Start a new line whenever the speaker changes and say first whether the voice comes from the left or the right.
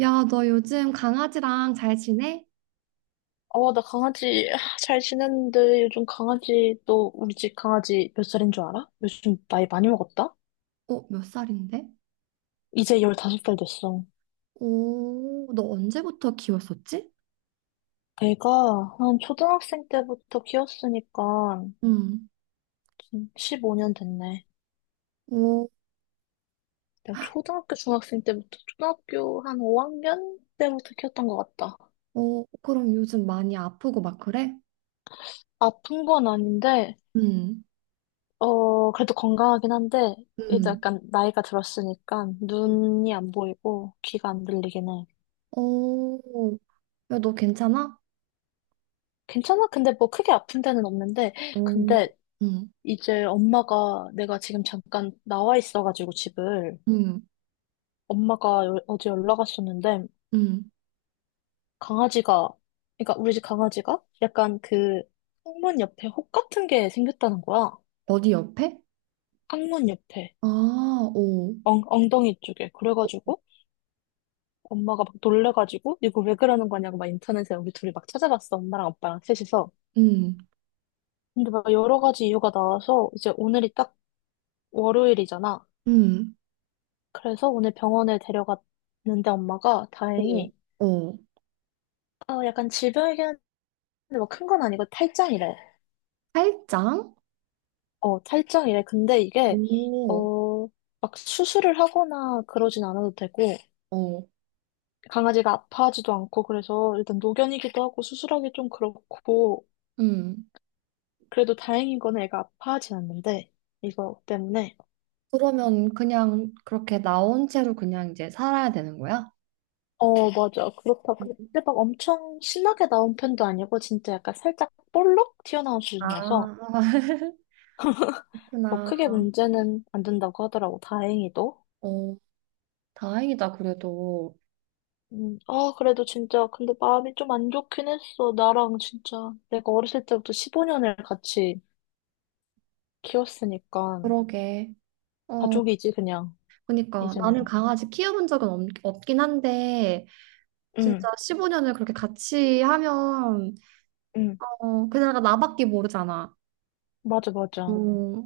right: 야, 너 요즘 강아지랑 잘 지내?
left: 어, 나 강아지 아, 잘 지냈는데 요즘 강아지 또 우리 집 강아지 몇 살인 줄 알아? 요즘 나이 많이 먹었다?
right: 어, 몇 살인데?
left: 이제 15살 됐어.
right: 오, 너 언제부터 키웠었지?
left: 애가 한 초등학생 때부터 키웠으니까
right: 응.
left: 지금 15년 됐네.
right: 오,
left: 내가 초등학교 중학생 때부터 초등학교 한 5학년 때부터 키웠던 것 같다.
right: 오, 그럼 요즘 많이 아프고 막 그래?
left: 아픈 건 아닌데
right: 응,
left: 그래도 건강하긴 한데 이제
right: 응.
left: 약간 나이가 들었으니까 눈이 안 보이고 귀가 안 들리긴 해.
right: 오, 야, 너 괜찮아?
left: 괜찮아? 근데 뭐 크게 아픈 데는 없는데,
right: 오,
left: 근데
right: 응,
left: 이제 엄마가 내가 지금 잠깐 나와 있어가지고 집을
right: 응,
left: 엄마가 어제 연락 왔었는데
right: 응.
left: 강아지가, 그러니까 우리 집 강아지가 약간 그 항문 옆에 혹 같은 게 생겼다는 거야.
right: 어디 옆에?
left: 항문 옆에
right: 아, 오,
left: 엉덩이 쪽에 그래가지고 엄마가 막 놀래가지고 이거 왜 그러는 거냐고 막 인터넷에 우리 둘이 막 찾아봤어. 엄마랑 아빠랑 셋이서.
right: 응,
left: 근데 막 여러 가지 이유가 나와서 이제 오늘이 딱 월요일이잖아.
right: 응.
left: 그래서 오늘 병원에 데려갔는데 엄마가
right: 오,
left: 다행히
right: 오.
left: 아, 약간 질병이긴 한데 막 큰 건 아니고 탈장이래.
right: 팔짱?
left: 어, 탈장이래. 근데 이게
right: 오,
left: 어, 막 수술을 하거나 그러진 않아도 되고
right: 오,
left: 강아지가 아파하지도 않고 그래서 일단 노견이기도 하고 수술하기 좀 그렇고
right: 응.
left: 그래도 다행인 거는 애가 아파하진 않는데 이거 때문에
right: 그러면 그냥 그렇게 나온 채로 그냥 이제 살아야 되는 거야?
left: 어, 맞아. 그렇다. 근데 막 엄청 신나게 나온 편도 아니고 진짜 약간 살짝 볼록 튀어나온 수준이어서
right: 아,
left: 뭐
right: 그렇구나.
left: 크게 문제는 안 된다고 하더라고, 다행히도.
right: 어, 다행이다, 그래도.
left: 아, 그래도 진짜, 근데 마음이 좀 안 좋긴 했어. 나랑 진짜, 내가 어렸을 때부터 15년을 같이 키웠으니까,
right: 그러게. 어,
left: 가족이지, 그냥,
right: 그러니까 나는
left: 이제는.
right: 강아지 키워본 적은 없긴 한데,
left: 응,
right: 진짜 15년을 그렇게 같이 하면,
left: 응,
right: 어, 그나가 나밖에 모르잖아.
left: 맞아, 맞아.
right: 어,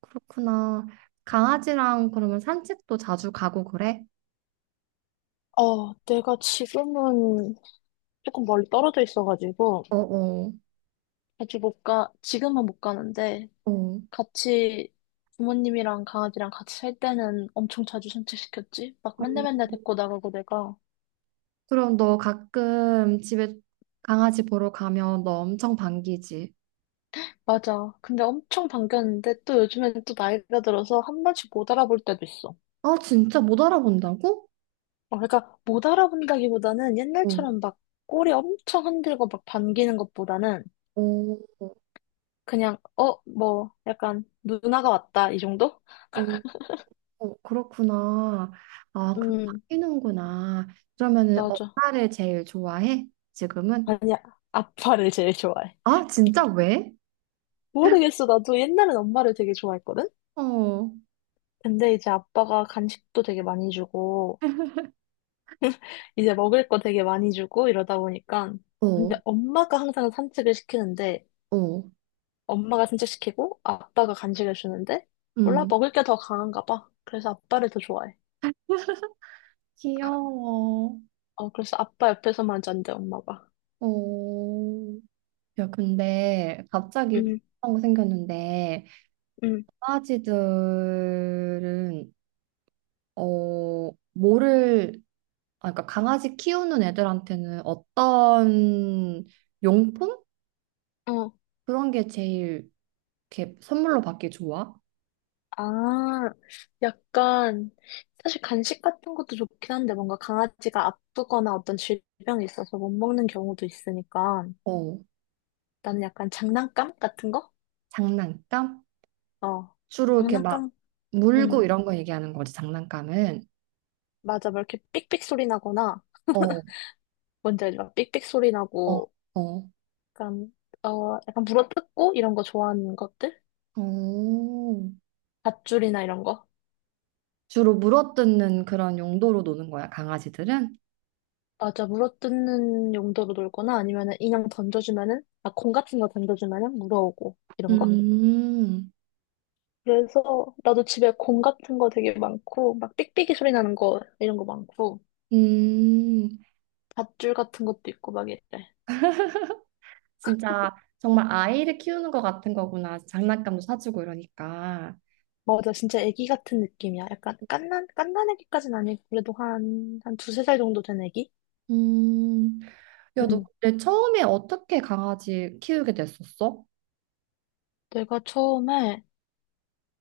right: 그렇구나. 강아지랑 그러면 산책도 자주 가고 그래?
left: 어, 내가 지금은 조금 멀리 떨어져 있어가지고,
right: 어, 어,
left: 아직 못 가, 지금은 못 가는데,
right: 어.
left: 같이 부모님이랑 강아지랑 같이 살 때는 엄청 자주 산책시켰지? 막
right: 어.
left: 맨날 맨날 데리고 나가고 내가.
right: 그럼 너 가끔 집에 강아지 보러 가면 너 엄청 반기지?
left: 맞아. 근데 엄청 반겼는데 또 요즘에는 또 나이가 들어서 한 번씩 못 알아볼 때도 있어.
right: 아, 진짜 못 알아본다고?
left: 어, 그러니까 못 알아본다기보다는
right: 어,
left: 옛날처럼 막 꼬리 엄청 흔들고 막 반기는 것보다는
right: 어,
left: 그냥 뭐 약간 누나가 왔다 이 정도?
right: 어, 어, 그렇구나. 아, 그
left: 음,
right: 바뀌는구나. 그러면은
left: 맞아.
right: 엄마를 제일 좋아해? 지금은?
left: 아니야. 아빠를 제일 좋아해.
right: 아, 진짜 왜?
left: 모르겠어. 나도 옛날엔 엄마를 되게 좋아했거든?
right: 어,
left: 근데 이제 아빠가 간식도 되게 많이 주고, 이제 먹을 거 되게 많이 주고 이러다 보니까.
right: 어,
left: 근데 엄마가 항상 산책을 시키는데,
right: 어,
left: 엄마가 산책시키고 아빠가 간식을 주는데 몰라
right: 음.
left: 먹을 게 더 강한가 봐. 그래서 아빠를 더 좋아해.
right: 귀여워.
left: 그래서 아빠 옆에서만 잔대 엄마가.
right: 어. 야, 근데 갑자기
left: 응,
right: 궁금한 거 생겼는데
left: 응,
right: 강아지들은 어, 뭐를, 아, 그러니까 강아지 키우는 애들한테는 어떤 용품?
left: 어.
right: 그런 게 제일 이렇게 선물로 받기 좋아?
left: 아, 약간 사실 간식 같은 것도 좋긴 한데 뭔가 강아지가 아프거나 어떤 질병이 있어서 못 먹는 경우도 있으니까
right: 어,
left: 나는 약간 장난감 같은 거?
right: 장난감?
left: 어,
right: 주로 이렇게 막
left: 장난감?
right: 물고
left: 응,
right: 이런 거 얘기하는 거지, 장난감은.
left: 맞아. 막 이렇게 삑삑 소리 나거나
right: 어,
left: 뭔지 알죠? 삑삑 소리
right: 어,
left: 나고
right: 어.
left: 약간, 약간 물어뜯고 이런 거 좋아하는 것들?
right: 어.
left: 밧줄이나 이런 거?
right: 주로 물어뜯는 그런 용도로 노는 거야, 강아지들은?
left: 맞아, 물어뜯는 용도로 놀거나 아니면은 인형 던져주면은, 아, 공 같은 거 던져주면은 물어오고, 이런 거?
right: 음,
left: 그래서 나도 집에 공 같은 거 되게 많고, 막 삑삑이 소리 나는 거, 이런 거 많고,
right: 음,
left: 밧줄 같은 것도 있고 막 이래.
right: 진짜 정말 아이를 키우는 것 같은 거구나. 장난감도 사주고 이러니까.
left: 맞아, 진짜 애기 같은 느낌이야. 약간 깐난 애기까지는 아니고, 그래도 한 두세 살 정도 된 애기?
right: 음, 야, 너
left: 음.
right: 근데 처음에 어떻게 강아지 키우게 됐었어?
left: 내가 처음에,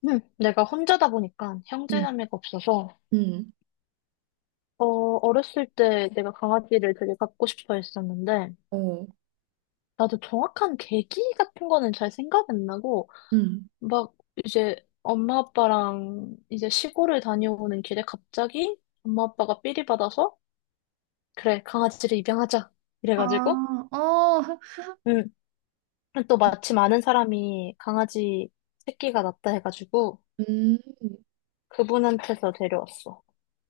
left: 내가 혼자다 보니까
right: 응,
left: 형제자매가 없어서
right: 응,
left: 어, 어렸을 때 내가 강아지를 되게 갖고 싶어 했었는데,
right: 어,
left: 나도 정확한 계기 같은 거는 잘 생각 안 나고,
right: 응,
left: 막 이제 엄마 아빠랑 이제 시골을 다녀오는 길에 갑자기 엄마 아빠가 삘이 받아서, 그래, 강아지를 입양하자.
right: 아,
left: 이래가지고,
right: 어,
left: 응. 또 마침 아는 사람이 강아지 새끼가 낳다 해가지고,
right: 음,
left: 그분한테서 데려왔어.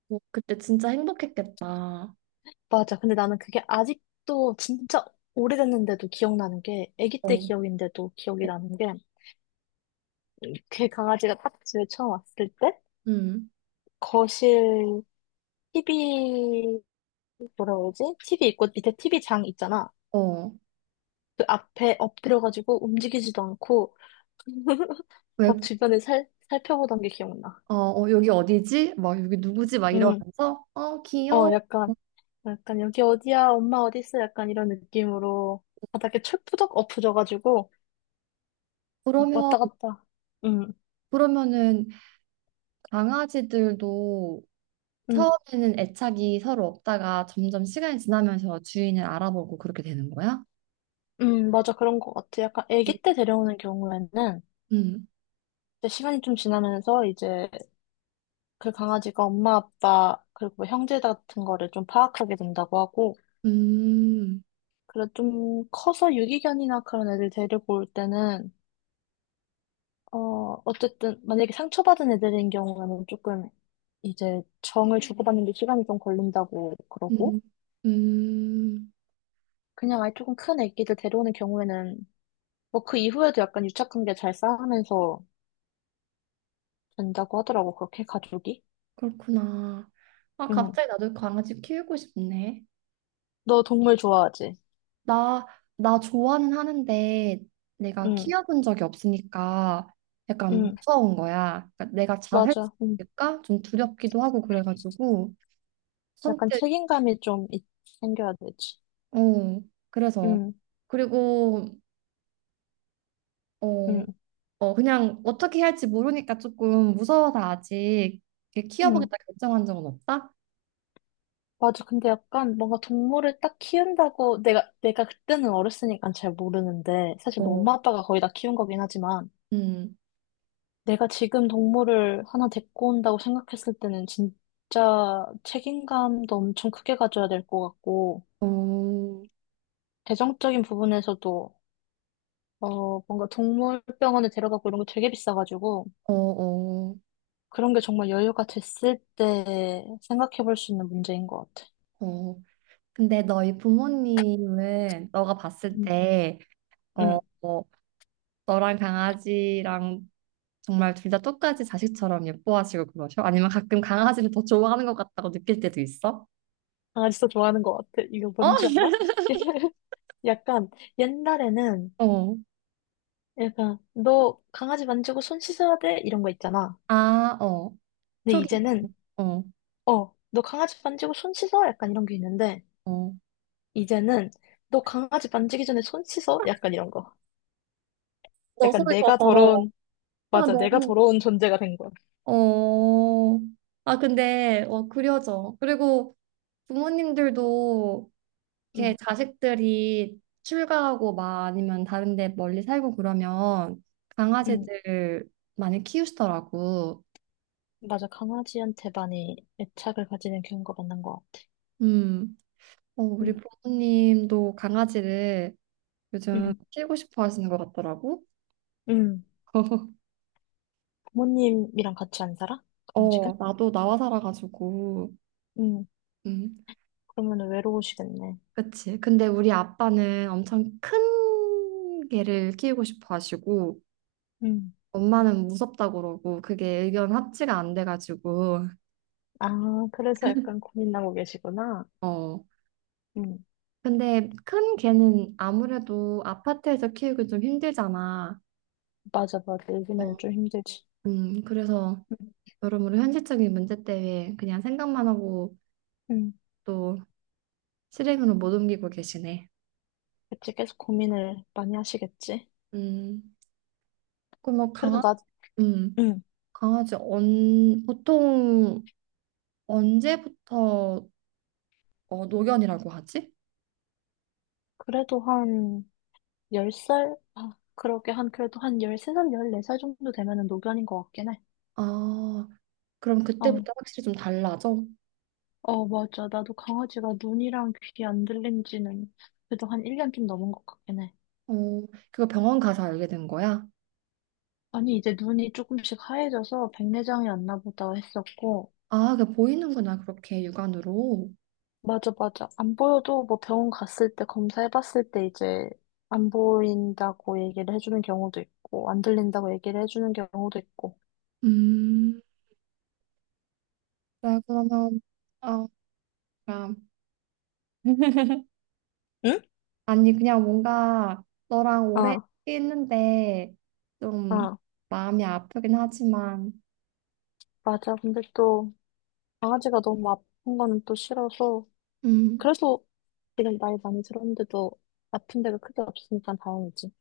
right: 어, 그때 진짜 행복했겠다.
left: 맞아. 근데 나는 그게 아직도 진짜 오래됐는데도 기억나는 게, 아기 때
right: 어,
left: 기억인데도 기억이 나는 게, 그 강아지가 딱 집에 처음 왔을 때
right: 응,
left: 거실 TV 뭐라 그러지? TV 있고 밑에 TV 장 있잖아.
right: 어,
left: 그 앞에 엎드려가지고 움직이지도 않고
right: 왜,
left: 막 주변을 살 살펴보던 게 기억나.
right: 어, 어, 여기 어디지? 막 여기 누구지? 막
left: 음,
right: 이러면서, 어,
left: 어
right: 귀여워.
left: 약간 약간 여기 어디야? 엄마 어디 있어? 약간 이런 느낌으로 바닥에 철푸덕 엎어져가지고 막
right: 그러면,
left: 왔다 갔다. 음,
right: 그러면은 강아지들도
left: 음,
right: 처음에는 애착이 서로 없다가 점점 시간이 지나면서 주인을 알아보고 그렇게 되는 거야?
left: 맞아 그런 것 같아. 약간 아기 때 데려오는 경우에는
right: 응,
left: 이제 시간이 좀 지나면서 이제 그 강아지가 엄마, 아빠, 그리고 뭐 형제 같은 거를 좀 파악하게 된다고 하고,
right: 음,
left: 그래 좀 커서 유기견이나 그런 애들 데리고 올 때는, 어쨌든 만약에 상처받은 애들인 경우에는 조금 이제 정을 주고받는데 시간이 좀 걸린다고
right: 음,
left: 그러고,
right: 음,
left: 그냥 아예 조금 큰 애기들 데려오는 경우에는 뭐 그 이후에도 약간 유착관계 잘 쌓으면서 된다고 하더라고, 그렇게 가족이.
right: 그렇구나. 아,
left: 응.
right: 갑자기 나도 강아지 키우고 싶네.
left: 너 동물 좋아하지?
right: 나, 나 좋아는 하는데 내가
left: 응,
right: 키워본 적이 없으니까 약간
left: 응,
right: 무서운 거야. 그러니까 내가 잘할 수
left: 맞아. 응.
right: 있을까? 좀 두렵기도 하고 그래가지고
left: 약간
right: 선택,
left: 책임감이 좀 생겨야 되지.
right: 어, 그래서.
left: 응,
right: 그리고, 어,
left: 응,
right: 어, 그냥 어떻게 할지 모르니까 조금 무서워서 아직 이렇게
left: 응.
right: 키워보겠다 결정한 적은 없다?
left: 맞아. 근데 약간 뭔가 동물을 딱 키운다고 내가 그때는 어렸으니까 잘 모르는데 사실 뭐
right: 어,
left: 엄마 아빠가 거의 다 키운 거긴 하지만
right: 음.
left: 내가 지금 동물을 하나 데리고 온다고 생각했을 때는 진짜 책임감도 엄청 크게 가져야 될 것 같고
right: 어,
left: 재정적인 부분에서도 뭔가 동물병원에 데려가고 이런 거 되게 비싸가지고
right: 어, 어,
left: 그런 게 정말 여유가 됐을 때 생각해 볼 수 있는 문제인 것 같아.
right: 어. 근데 너희 부모님은 너가 봤을
left: 응,
right: 때, 어,
left: 응.
right: 어, 너랑 강아지랑 정말 둘 다 똑같이 자식처럼 예뻐하시고 그러셔? 아니면 가끔 강아지를 더 좋아하는 것 같다고 느낄 때도 있어?
left: 아, 진짜 좋아하는 것 같아. 이거
right: 어?
left: 뭔지 알아? 약간 옛날에는
right: 어.
left: 약간 너 강아지 만지고 손 씻어야 돼 이런 거 있잖아.
right: 아, 어.
left: 근데
right: 초기,
left: 이제는
right: 어,
left: 너 강아지 만지고 손 씻어 약간 이런 게 있는데
right: 어.
left: 이제는 너 강아지 만지기 전에 손 씻어 약간 이런 거.
right: 너
left: 약간
right: 손이 더
left: 내가
right: 더러워.
left: 더러운
right: 아,
left: 맞아 내가
right: 너무.
left: 더러운 존재가 된 거야.
right: 어. 아, 근데, 어, 그려져. 그리고 부모님들도
left: 응,
right: 이렇게 자식들이 출가하고 막 아니면 다른 데 멀리 살고 그러면
left: 응,
right: 강아지들 많이 키우시더라고.
left: 맞아 강아지한테 많이 애착을 가지는 경우가 많은 것 같아.
right: 음, 어, 우리
left: 응,
right: 부모님도 강아지를 요즘
left: 응,
right: 키우고 싶어 하시는 것 같더라고.
left: 응. 부모님이랑 같이 안 살아? 그럼 지금?
right: 어, 나도 나와 살아가지고.
left: 응,
right: 음,
left: 그러면 외로우시겠네.
right: 그치. 근데 우리 아빠는 엄청 큰 개를 키우고 싶어 하시고,
left: 음.
right: 엄마는 무섭다고 그러고, 그게 의견 합치가 안 돼가지고,
left: 아, 그래서 약간 고민하고 계시구나.
right: 어.
left: 음,
right: 근데 큰 개는 아무래도 아파트에서 키우기 좀 힘들잖아.
left: 맞아, 맞아.
right: 어,
left: 요즘에는 좀 힘들지.
right: 그래서
left: 음,
right: 여러모로 현실적인 문제 때문에 그냥 생각만 하고
left: 음.
right: 또 실행으로 못 옮기고 계시네.
left: 그치, 계속 고민을 많이 하시겠지.
right: 음, 그럼 뭐
left: 그래도 나,
right: 음,
left: 음,
right: 강아지 보통 언제부터 어, 노견이라고 하지?
left: 그래도 한 10살? 아, 그러게 한, 그래도 한 13살, 14살 정도 되면은 노견인 것 같긴 해.
right: 아, 그럼
left: 어,
right: 그때부터 확실히 좀 달라져?
left: 어, 맞아. 나도 강아지가 눈이랑 귀 안 들린 지는 그래도 한 1년 좀 넘은 것 같긴 해.
right: 어, 그거 병원 가서 알게 된 거야?
left: 아니, 이제 눈이 조금씩 하얘져서 백내장이 왔나 보다 했었고,
right: 아, 그 보이는구나, 그렇게 육안으로.
left: 맞아, 맞아. 안 보여도 뭐 병원 갔을 때 검사해봤을 때 이제 안 보인다고 얘기를 해주는 경우도 있고, 안 들린다고 얘기를 해주는 경우도 있고.
right: 음. 그래, 그러면, 어, 그
left: 응?
right: 아니, 그냥 뭔가 너랑 오래
left: 아,
right: 했는데 좀
left: 아,
right: 마음이 아프긴 하지만,
left: 맞아. 근데 또 강아지가 너무 아픈 거는 또 싫어서.
right: 음,
left: 그래서 지금 나이 많이 들었는데도 아픈 데가 크게 없으니까 다행이지.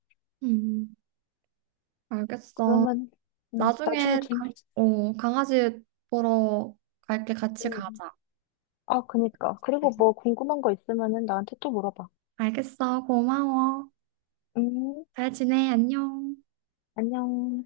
right: 음, 알겠어.
left: 그러면, 나중에
right: 나중에,
left: 좀,
right: 어, 강아지 보러 갈게, 같이
left: 음.
right: 가자.
left: 아, 그니까.
right: 네.
left: 그리고 뭐 궁금한 거 있으면은 나한테 또 물어봐.
right: 알겠어, 고마워.
left: 음,
right: 잘 지내, 안녕.
left: 안녕.